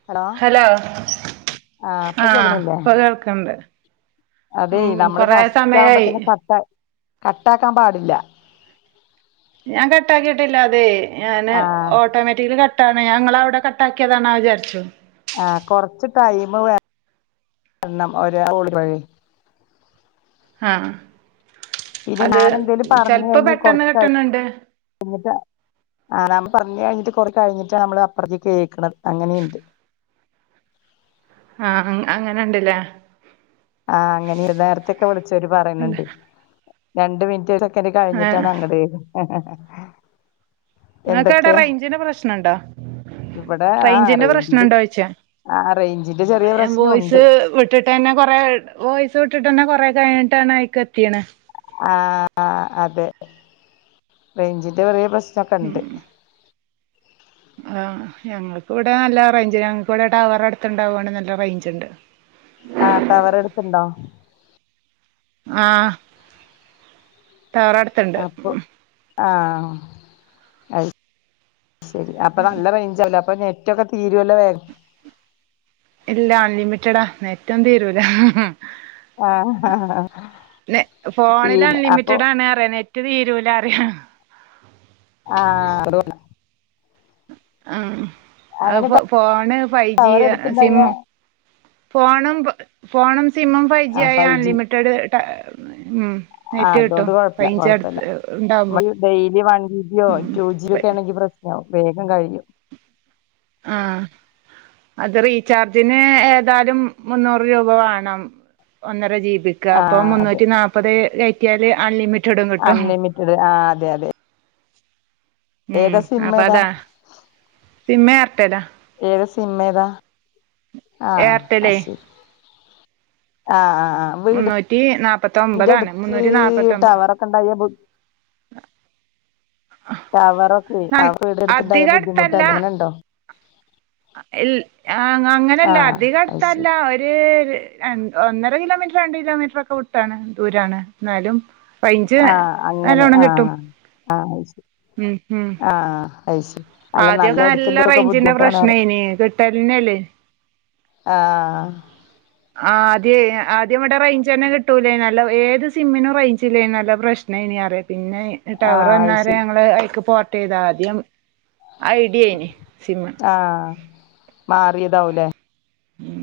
അ [inaudible] hello ആഹ് പ്പ കേൾക്ക്‌ണ്ട് അതേയ് നമ്മള് സമയായി ഫസ്റ്റാവുമ്പതന്നെ കട്ട കട്ടാകാൻ പാടില്ല ഞാൻ കട്ടാക്കിട്ടില്ല അതേയ് ഞാന് ആഹ് ഓട്ടോമാറ്റിക്കലി ക ട്ടാണ്. ഞാൻ ങ്ങളവിടെ കട്ടാക്കിയതാണോ വിചാരിച്ചു ആഹ് കൊർച്ച് ടൈമ് വെര്ണം [unintelligible] ഹാഹ് പിന്നെ അത് ഞാൻ എന്തേലും ചെൽപ്പ പെട്ടെന്ന് കിട്ട്ന്ന്ണ്ട് എന്നിട്ട് ആ നമ്മ പറഞ്ഞഴിഞ്ഞിട്ട് കൊറെ കഴിഞ്ഞിട്ടാണ് നമ്മള് അപ്പറത്ത്‌ കേക്ക്‌ണത്. അങ്ങനീണ്ട് ആ ഹ് അങ്ങനെണ്ട് ലേ ആഹ് അങ്ങനെ നേര്ത്തെക്കെ വിളിച്ചവര് പറയ്നിണ്ട് രണ്ട് മിൻറ്റ് [unintelligible] ആഹ് കഴിഞ്ഞിട്ടാണ് അങ്ങടേത് ങ്ങക്കാട റൈഞ്ചിന്റെ പ്രശ്നണ്ടാ ഇവിടെ ആഹ് റൈഞ്ചിന്റെ റേഞ്ചിന്റെ പ്രശ്നണ്ടോയ്ച്ച ആഹ് റേഞ്ചിന്റെ ചെറിയ ഞാൻ പ്രശ്നം ഉണ്ട് വോയ്സ് വി ട്ടിട്ടന്നെ കൊറേ വോയ്സ് വിട്ടിട്ടന്നെ കൊറേ കയ്ഞ്ഞിട്ടാണ് അയ്ക്കെത്തീണ് ആഹ് അതെ റൈഞ്ചിന്റെ ചെറിയ പ്രശ്നക്കണ്ട് ആഹ് ഞങ്ങക്ക്‌വടെ നല്ല റേഞ്ച് ഞങ്ങക്ക്‌വട ടവറട്ത്തുണ്ടാവോണ് നല്ല റൈഞ്ച് ണ്ട് ആഹ് ടവറട്ത്ത്‌ണ്ടാ ആഹ് ടവറട് അപ്പൊ ആഹ് അ ശരി അപ്പൊ നല്ല റെഞ്ചല്ലേ അപ്പൊ നെറ്റൊക്കെ തീരല്ലേ വേഗ ഇല്ല അൺലിമിറ്റഡാ നെറ്റൊന്നു തീരൂല ആഹ് ആഹ് ഫോണിൽ പിന്നെ അപ്പൊ അൺലിമിറ്റഡാണ് അറിയ നെറ്റ് റ്റ് തീരൂല അറിയ ആഹ് [unintelligible] ആഹ് അങ്ങനെ അത് ഫോണ് ഫൈവ് ജി ടവർ എടുത്തിണ്ടായ സിമ്മ ഫോണും ഫോണും സിമ്മും ഫൈവ് ജി ആഹ് ആയ ജി അൺലിമിറ്റഡ് ഉം നെറ്റ് ആഹ് കിട്ടും അതുകൊണ്ട് കൊഴപ്പല്ല റേഞ്ച് കൊഴപ്പല്ല അടുത്ത് ഉണ്ടാവുമ്പോ ഡെയിലി വൺ ജി ബിയോ ഉം ടു ജി ബി ഒക്കെ ആണെങ്കിൽ പ്ര വേഗം കഴിഞ്ഞു ആഹ് അത് റീചാർജിന് ഏതായാലും മുന്നൂറ് രൂപ വേണം ഒന്നര ജീബിക്ക് അപ്പൊ ആഹ് അതെ മുന്നൂറ്റി നാല്പത് കേറ്റിയാല് അൺലിമിറ്റ അൺലിമിറ്റഡ് ആഹ് അതെ അതെ ഉം ഏതാ സിം അപ്പൊ ഏതാ അതാ സിമ്മ് ഏർട്ടലാ ഏത സിമ്മേതാ ആഹ് ആഹ് എയർടെലേ ശരി ആഹ് ആഹ് ആഹ് വീടിന്റെ മുന്നൂറ്റി നാപ്പത്തൊമ്പതാണ് മുന്നൂറ്റി നാപ്പത്തൊൻമ്പത് കണ്ടായബ് ടവറൊക്കെ ആഹ് വീടെടുത്തിണ്ടായ അധിക ബുദ്ധിമുട്ടല്ലെങ്ങനെ ഉണ്ടോ ഇൽ ആഹ് അങ്ങനെയല്ല അത് അധികടുത്തല്ല ശരി ഒരു ഒന്നര കിലോമീറ്റർ രണ്ട് കിലോമീറ്റർ ഒക്കെ വുട്ടാണ് ദൂരാണ് എന്നാലും റേഞ്ച് ആഹ് അങ്ങനെ നല്ലോണം കിട്ടും ആഹ് ആഹ് ഉം ഉം ആഹ് അത് ശരി അല്ല ആദ്യക്കെ നല്ല അടുത്തുള്ളോർക്കൊക്കെ റേഞ്ചിന്റെ ബുദ്ധിമുട്ടാണ് പറയ പ്രശനേനി തന്നെല്ലേ ആഹ് ആഹ് ആദ്യ ആദ്യം ഇവിടെ റേഞ്ച് തന്നെ കിട്ടൂലേനല്ലോ ഏത് സിമ്മിനും റേഞ്ചില്ലേനല്ലോ പ്രശ് നേനി അറ പിന്നെ ടവർ ആഹ് അത് വന്നാരെ ശരി ഞങ്ങള് ഐക്ക് പോർട്ട് ചെയ്ത ആദ്യം ഐഡിയിന് സിമ്മ് ആഹ് മാറിയതാവുല്ലേ ഉം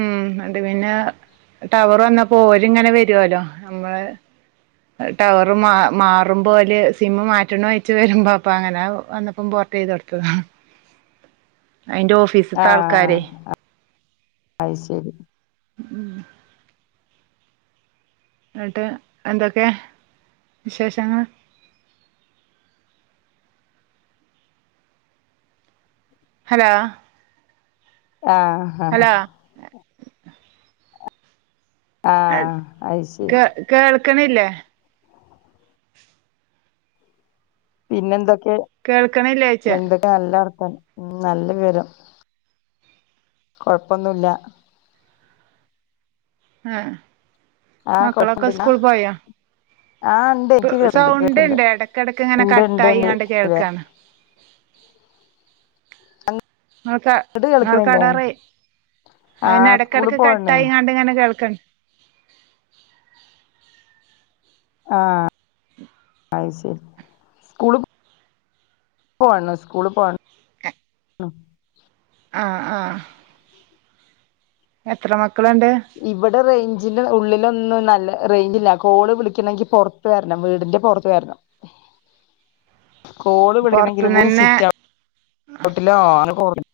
ഉം അത് പിന്നെ ടവറ് വന്നപ്പോ ഓല്ങ്ങനെ വരുവല്ലോ നമ്മള് ടവറ് മാ മാറും പോലെ സിമ്മ് മാറ്റണഴച്ച് വരുമ്പോ അപ്പ അങ്ങനെ വന്നപ്പം പൊ അയിന്റെ ഓഫ് ആഹ് അഹ് ശരി ഉം എന്നിട്ട് എന്തൊക്കെ വിശേഷങ്ങൾ ഹലോ ആഹ് ആഹ് ഹലോ ആഹ് അത് ശരി കേൾ കേൾക്കണില്ലേ പിന്നെന്തൊക്കെ കേൾക്കണില്ലേച്ച നല്ല വർത്താനം ഉം നല്ല വിവരം കൊഴ്പ്പൊന്നുല്ല ആഹ് ആഹ് മക്കളൊക്കെ കൊഴപ്പുണ്ടില്ല സ്കൂള് പോയോ? ആഹ് ഇണ്ട് ഇൻക്ക് കേക്കണ്ട് സൗണ്ട് കേക്കണ്ട് ഉണ്ട് ഇടക്കിടക്ക് ഇങ്ങനെ ഇണ്ട് ഇണ്ട്ണ്ട് കട്ടായിങ്ങാണ്ട് [unintelligible] കേൾക്കാണ് ഇങ്ങൾക്കാ കേൾക്കണില്ലേ ഇങ്ങൾക്കാടാ റെയ് അതെന്നെ ആഹ് സ്കൂള് എടക്കെടക്ക് പോവണേ കട്ടായിങ്ങാണ്ട് ഇങ്ങനെ കേൾക്കണ്‌ ആഹ് അയി ശെരി [unintelligible] വന്നു സ്കൂളിള് പോവാ [unintelligible] ഉം ആഹ് ആഹ് എത്ര മക്കള്ണ്ട് ഇവിടെ റേയ്ഞ്ചില് ഉള്ളിലൊന്നും നല്ല റേയ്ഞ്ചില്ലാ കോള് വിളിക്കണെങ്കി പൊറത്ത് വരണം വീടിന്റെ പൊറത്ത് വരണം കോള് പൊറത്തുന്ന് വിളിക്കണെങ്കിലും [unintelligible] തന്നെ സിറ്റൗ റ്റൗട്ടിലോ [unintelligible]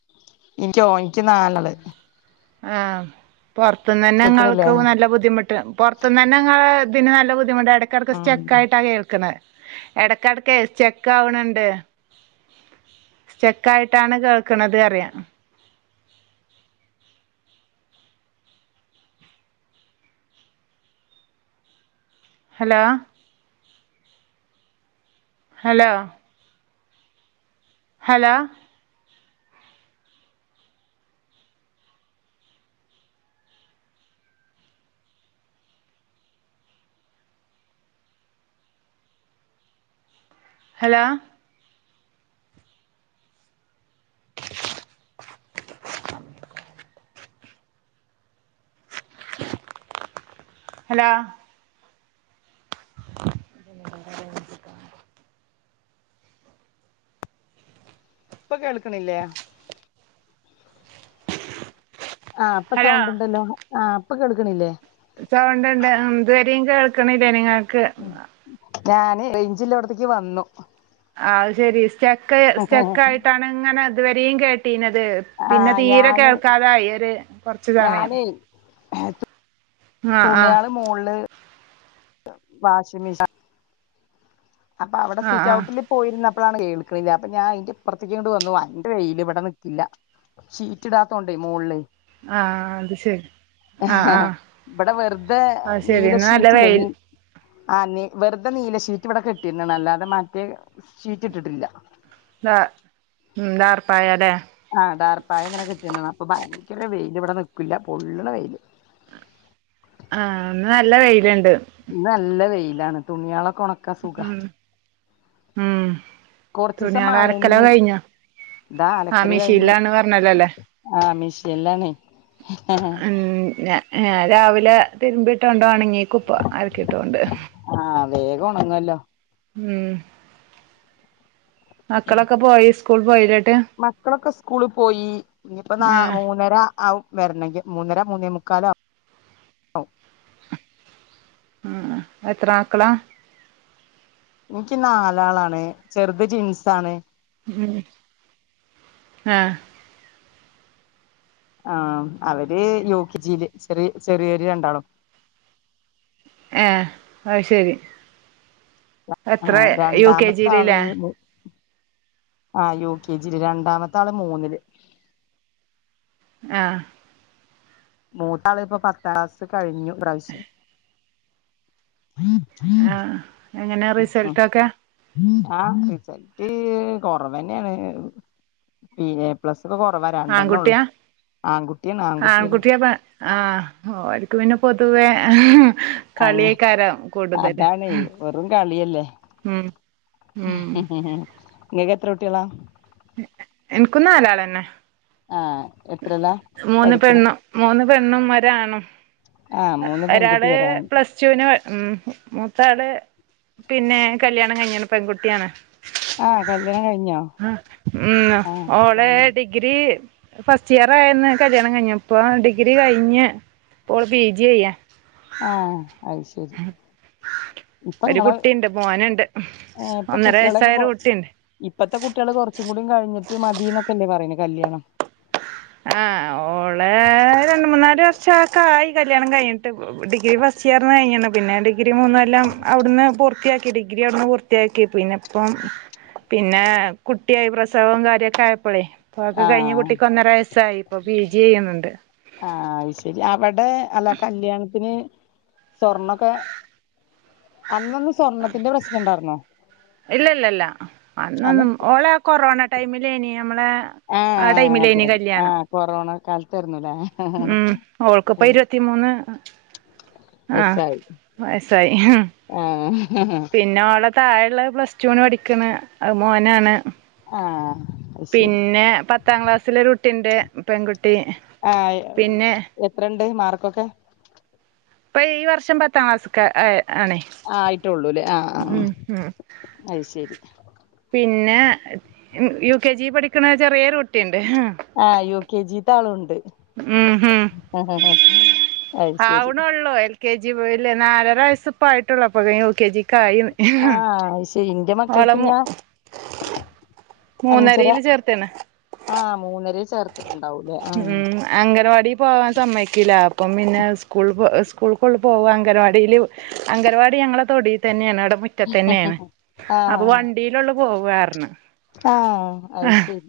ഇനിക്കോ ഇനിക്ക് നാലാള് ആഹ് പൊർത്തുന്ന് തന്നെ കേൾക്കണില്ലേ നിങ്ങൾക്ക് നല്ല ബുദ്ധിമുട്ട് പൊർ ഇപ്പം തന്നെ ഇങ്ങള് ഇതിന് നല്ല ബുദ്ധിമുട്ടാ എടക്കെടക്ക് ഉം സ്റ്റെക്കായിട്ടാ കേൾക്കണെ എടക്കെടക്കേ സ്റ്റെക്കാവണ്‌ണ്ട് സ്റ്റെക്കായിട്ടാണ് കേൾക്കണത് പറിയാ hello hello hello hello hello [unintelligible] ഇപ്പ കേൾക്കണില്ലേ? ആഹ് ഇപ്പൊ ഹലോ സൗണ്ട്ണ്ടല്ലോ ആഹ് ഇപ്പൊ കേൾക്കണില്ലേ? സൗണ്ട് ഇണ്ട് ഉം ഇതുവരെയും കേൾക്കണില്ലേനി ഇങ്ങൾക്ക് ഞാന് റേയിഞ്ചിള്ളോടത്തേക്ക് വന്നു ആഹ് അത് ശെരി സ്റ്റെക്ക് സ്റ്റെക്ക് ആയിട്ടാണ് ഇങ്ങനെ ഇതുവരെയും കേട്ടീണത് പിന്നെ ആഹ് തീരെ ഞാന് കേൾക്കാതായി ഒര് കൊറച്ചു സമയം ഞാനേ ആ ആ തുണിയാള് മോളില് വാഷിംഗ് മെഷാ അപ്പൊ അവിടെ ആ ആ സിറ്റൗട്ടില് പോയിരുന്നപ്പഴാണ് കേൾക്കണില്ലാ അപ്പൊ ഞാ അയിന്റെ ഇപ്പറത്തേക്ക്ങ്ങട്ട് വന്നു ഭയങ്കര വെയില് ഇവിടെ നിക്കില്ലാ ഷീറ്റിടാത്തോണ്ടേ മോളില് ആഹ് ആഹ് അത് ശെരി ഇവിടെ വെറുതെ അത് ശരി ഇന്ന് നല്ല നീലഷീറ്റില്ലേ വെയിൽ നീ ആഹ് നീ വെറുതെ നീലഷീറ്റ് ഇവിടെ കെട്ടിയിരുന്ന് അല്ലാതെ മറ്റേ ഷീറ്റ് ഇട്ടിട്ടില്ലാ നാ ഉം നാർപ്പായാല്ലേ ആഹ് ടാർപ്പായ ഇങ്ങനെ കെട്ടിന്നു അപ്പൊ ഭയങ്കര വെയില് ഇവിടെ നിക്കൂല്ലാ പൊള്ളണ വെയില് ആഹ് ഇന്ന് നല്ല വെയില്ണ്ട് ഇന്ന് നല്ല വെയിലാണ് തുണിയാളൊക്കെ ഒണ ഉം ഉം കൊറച്ചീസം മഴന്നെ തുണിയാളലക്കലൊക്കെ കയിഞ്ഞോ ആഹ് മെഷീൻലാന്ന് പറഞ്ഞല്ലോല്ലേ ആഹ് മിഷീനിലാണെ ഉം ഞാൻ രാവിലെ തിരുമ്പി ഇട്ടോണ്ട് ഒണങ്ങി ഏക്കും ഇപ്പം അലക്കിട്ടോണ്ട് ആഹ് വേഗം ഒണങ്ങുല്ലോ ഉം മക്കളൊക്കെ പോയി സ്കൂൾ പോയിലെട്ട് മക്കളൊക്കെ സ്കൂളി പോയി ഇനിപ്പ നാ ആഹ് മൂന്നര ആവും വെരണെങ്കി മൂന്നര മൂന്നേ മുക്കാലാവും ഉം എത്ര മക്കളാ ഇൻക്കി നാലാളാണ് ചെറുത് ട്വിൻസ്സാണ് ഉം ആഹ് ആഹ് അവര് യു കെ ജി യില് ചെറിയ ചെറിയവര് രണ്ടാളും ഏഹ് അത് ശരി എത്രെ ആഹ് യു കെ ജി രണ്ടാമത്തെ ല് ആള് ലെ ആഹ് യു കെ ജി ല് രണ്ടാമത്താള് മൂന്നില് ആഹ് മൂത്താള് ഇപ്പ പത്താംക്ലാസ് കഴിഞ്ഞു ഈ പ്രാവശ്യം ആഹ് എങ്ങനെ റിസൽട്ടൊക്കെ ആഹ് റിസൽട്ട് കൊറവന്നേണ് ബി എ പ്ലസ് ഒക്കെ കൊറവാ രണ്ടെണ്ണൊള്ളു ആൺകുട്ടിയാ ആങ്കുട്ടിയാണ് ആങ്കുട്ടിയാണ് ആൺകുട്ടിയാ പെ ആഹ് ഓര്ക്ക് പിന്നെ പൊതുവേ അങ്ങ് കളിയേക്കാരം കൂടുതല് അതാണേ ഉം ഉം ഇങ്ങക്ക് എത്ര കുട്ട്യാളാ എനിക്കും നാലാളെന്നെ ആഹ് എത്രയിലാ മൂന്ന് പഠിക്കണെ പെണ്ണും മൂന്ന് പെണ്ണും ഒരാണും ആഹ് അഹ് മൂന്ന് പെൺകുട്ടി ഒരാള് ഒരാണ് പ്ലസ് റ്റുന് ഉം മൂത്താള് പിന്നെ കല്യാണം കഴിഞ്ഞ്ണ് പെങ്കുട്ടിയാണ് ആഹ് കല്യാണം കഴിഞ്ഞോ ആഹ് ഉം ആഹ് ഓളെ ആഹ് ഡിഗ്രി ഫസ്റ്റിയറായന്ന് കല്യാണം കഴിഞ്ഞ് ഇപ്പ ഡിഗ്രി കഴിഞ്ഞ് ഇപ്പൊ ഓള് പി ജി ചെയ്യാ ആഹ് അയ്ശരി ഒരു ഇപ്പങ്ങള് കുട്ടിയുണ്ട് മോനുണ്ട് ഏഹ് ഇപ്പൊ ഒന്നര കുട്ട്യാളെക്കെ കൊ വയസ്സായൊരു കുട്ടിയുണ്ട് ഇപ്പത്തെ കുട്ട്യാള് കുറച്ചും കൂടി കഴിഞ്ഞിട്ട് മതിന്നൊക്കെല്ലേ പറയ്ണ് കല്യാണം ആഹ് ഓളെ രണ്ട് മൂന്നാല് വർഷക്കായി കല്യാണം കഴിഞ്ഞിട്ട് ഇപ്പോ ഡിഗ്രി ഫസ്റ്റ് ഇയർന്ന് കഴിഞ്ഞിണ് പിന്നെ ഡിഗ്രി മൂന്ന്കൊല്ലം അവിടുന്ന് പൂർത്തിയാക്കി ഡിഗ്രി അവിടുന്ന് പൂർ ത്യാക്കി പിന്നെപ്പം പിന്നെ കുട്ടി ആയി പ്രസവോം കാര്യൊക്കെ ആയപ്പളെ ഇപ്പൊ അത് ഒക്കെ കഴിഞ്ഞ് ആഹ് കുട്ടിക്ക് ഒന്നര വയസായി ഇപ്പൊ പി ജി ചെയ്യുന്ന്ണ്ട് ആഹ് അത് ശരി അവിടെ അല്ല കല്യാണത്തിന് സ്വർണൊക്കെ അന്നൊന്നും സ്വർണ്ണത്തിന്റെ പ്രശ്നണ്ടാർന്നോ ഇല്ലല്ല അന്ന് അന്നൊന്നും ഓളെ ആ കൊറോണ ടൈമിലേനി നമ്മളെ ആ ആഹ് അതെ ടൈമിലേനി അതെ കല്യാണം ആഹ് കൊറോണ കാലത്താരുന്നുലേ ഉം ഓൾൾക്കിപ്പൊ ഇരുപത്തി മൂന്ന് ആഹ് വയസ്സായി വയസ്സായി ആഹ് പിന്നെ ഓളെ താഴെള്ളത് പ്ലസ് റ്റു ന് പഠിക്കണ് അത് മോനാണ് ആഹ് അത് ശരി പിന്നെ പത്താം ക്ലാസ്സിലൊരു കുട്ടിണ്ട് പെങ്കുട്ടി ആഹ് എത്രെണ്ട് മാർക്കൊക്കെ ഇപ്പം ഈ വർഷം പത്താം ക്ലാസ്ക്ക ആയേ ആണ് ആഹ് ആയിട്ടൊള്ളുലെ ആഹ് ആഹ് ഉം ഉം അത് ശരി പിന്നെ യു കെ ജി പഠിക്കണ ചെറിയൊരു കുട്ടിയുണ്ട് ആഹ് യു കെ ജി ത്ത ആളുണ്ട് ഉം ഉം [unintelligible] ശരി ആവണൊള്ളൂ എൽ കെ ജി പോയില്ലേ നാലര വയസ്സിപ്പോ ആയിട്ടുള്ളൂ അപ്പത്തെനും യു കെ ജി ക്കായിന്ന് ആഹ് അത് ശരി ഇന്റെ മക്കൾക്ക് വളമു ഞാൻ അഞ്ചര മൂന്നരയില് ചേർത്തേണ് ആഹ് മൂന്നരെ ചേർത്തിട്ടുണ്ടാവൂല്ലേ ഉം അംഗൻവാടി പോവാൻ സമ്മയ്ക്കില്ല അപ്പ് ഇപ്പം പിന്നെ സ്കൂൾ പോ സ്കൂൾല്കോൾല് പോവാ അംഗനവാടില് അംഗൻവാടി ഞങ്ങളെ തൊടി തന്നെയാണ് അവിടെ മുറ്റത്തന്നെയാണ് അപ്പൊ ആഹ് വണ്ടി വണ്ടിയിലൊള്ളൂ പോവർ ഞ്ഞ് ആഹ് അത് ശരി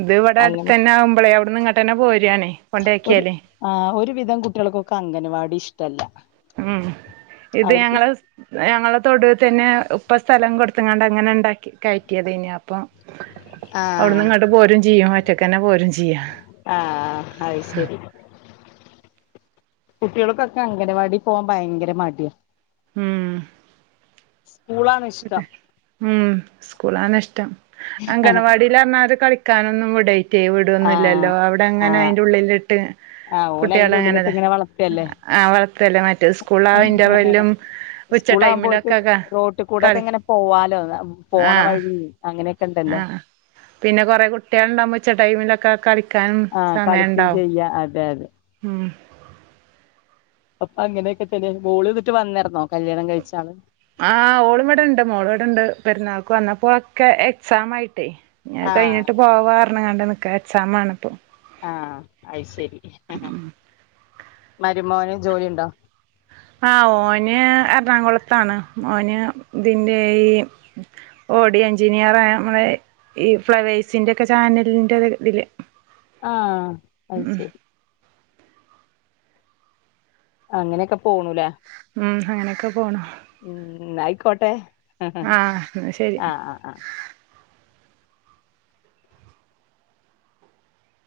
ഇത്വിടെ അങ്ങനെ ആവുമ്പോളേ അവിടുന്ന് ഇങ്ങട്ടന്ന പോരണ് കൊണ്ടേക്കിയാലേ ആ് ഒരുവിധം കുട്ടികൾക്കൊക്കെ അംഗൻവാടി ഇഷ്ടല്ല ഉം ഇത് അവർക്ക് ഞങ്ങള് ഞങ്ങളെ തൊടുൽ തന്നെ ഇപ്പ സ്ഥലം കൊടുത്തങ്ങാണ്ട് അങ്ങനെ ഇണ്ടാക്കി കയറ്റിയതയ്നി അപ്പൊ അവിടന്ന് ആഹ് ഇങ്ങോട്ട് പോരും ചെയ്യും മറ്റക്കന്നെ പോരും ചെയ്യാ ആഹ് അയ്ശരി കുട്ടികൾക്കൊക്കെ അംഗനവാടി പോകാൻ ഭയങ്കര മടിയ ഉം സ്കൂളാണ്ഷ്ടം ഉം സ്കൂളാണ്ഷ്ടം ആഹ് അംഗനവാടിൽറിഞ്ഞാല് കളിക്കാനൊന്നും വിട പിറ്റേ വീടൊന്നുംല്ലല്ലോ അവിടെ അങ്ങനെ ആഹ് അയിന്റെ ഉള്ളിലിട്ട് ആഹ് ഓല് കുട്ടിയള അയിന്റെ ഉള്ളിലിട്ട് അങ്ങനെതാ ഇങ്ങനെ വളർത്തല്ലേ ആഹ് വളത്തല്ലേ മറ്റേ സ്കൂള ആ ഇന്റർവെലും ഉച്ച ടൈമിലൊക്കെ ഒക്കെ കൂടെയൊക്കെ അങ്ങനെ പോവാലോ പോണ ആഹ് വഴി അങ്ങനെ ആഹ് പിന്നെ കൊറേ കുട്ടികളുണ്ടവുമ്പോ ഉച്ച ടൈമിലൊക്കെ ക്കാൻ ആഹ് സമയ കളിക്കും ഉണ്ടാവും ചെയ്യാ അതെ അതെ അപ്പൊ അങ്ങനെയൊക്കെ തന്ന മോള്ന്നിട്ട് വന്നാരുന്നോ കല്യാണം കഴിച്ചാണ് ആഹ് ഓളും ഇടെ ഇണ്ട് മോള ഇവിടെണ്ട് പെരുന്നാൾക്ക് വന്നപ്പോ ഒക്കെ എക്സാം ആയിട്ടേ അഹ് ആഹ് കഴിഞ്ഞിട്ട് പോവാ പറഞ്ഞണം കണ്ട നിക്ക എക്സാമാണ്പ്പോ ആഹ് അയ്ശെരി മരുമോന് ജോലി ഉണ്ടോ ആഹ് ഓന് എറണാകുളത്താണ് ഓന് ഇതിന്റെ ഈ ഓഡിയ എഞ്ചിനീയറാ ആ നമ്മളെ ഈ ഫ്ലവേഴ്സിന്റെ ഒക്കെ ചാനലിൻന്റെ ഇതില് ആഹ് അയ്ശരി അങ്ങനെയൊക്കെ പോണൂലേ ഉം അങ്ങനെയൊക്കെ പോണ് ഉം ന്നാ ആയിക്കോട്ടെ ആഹ് എന്നാ ശരി ആഹ് ആഹ്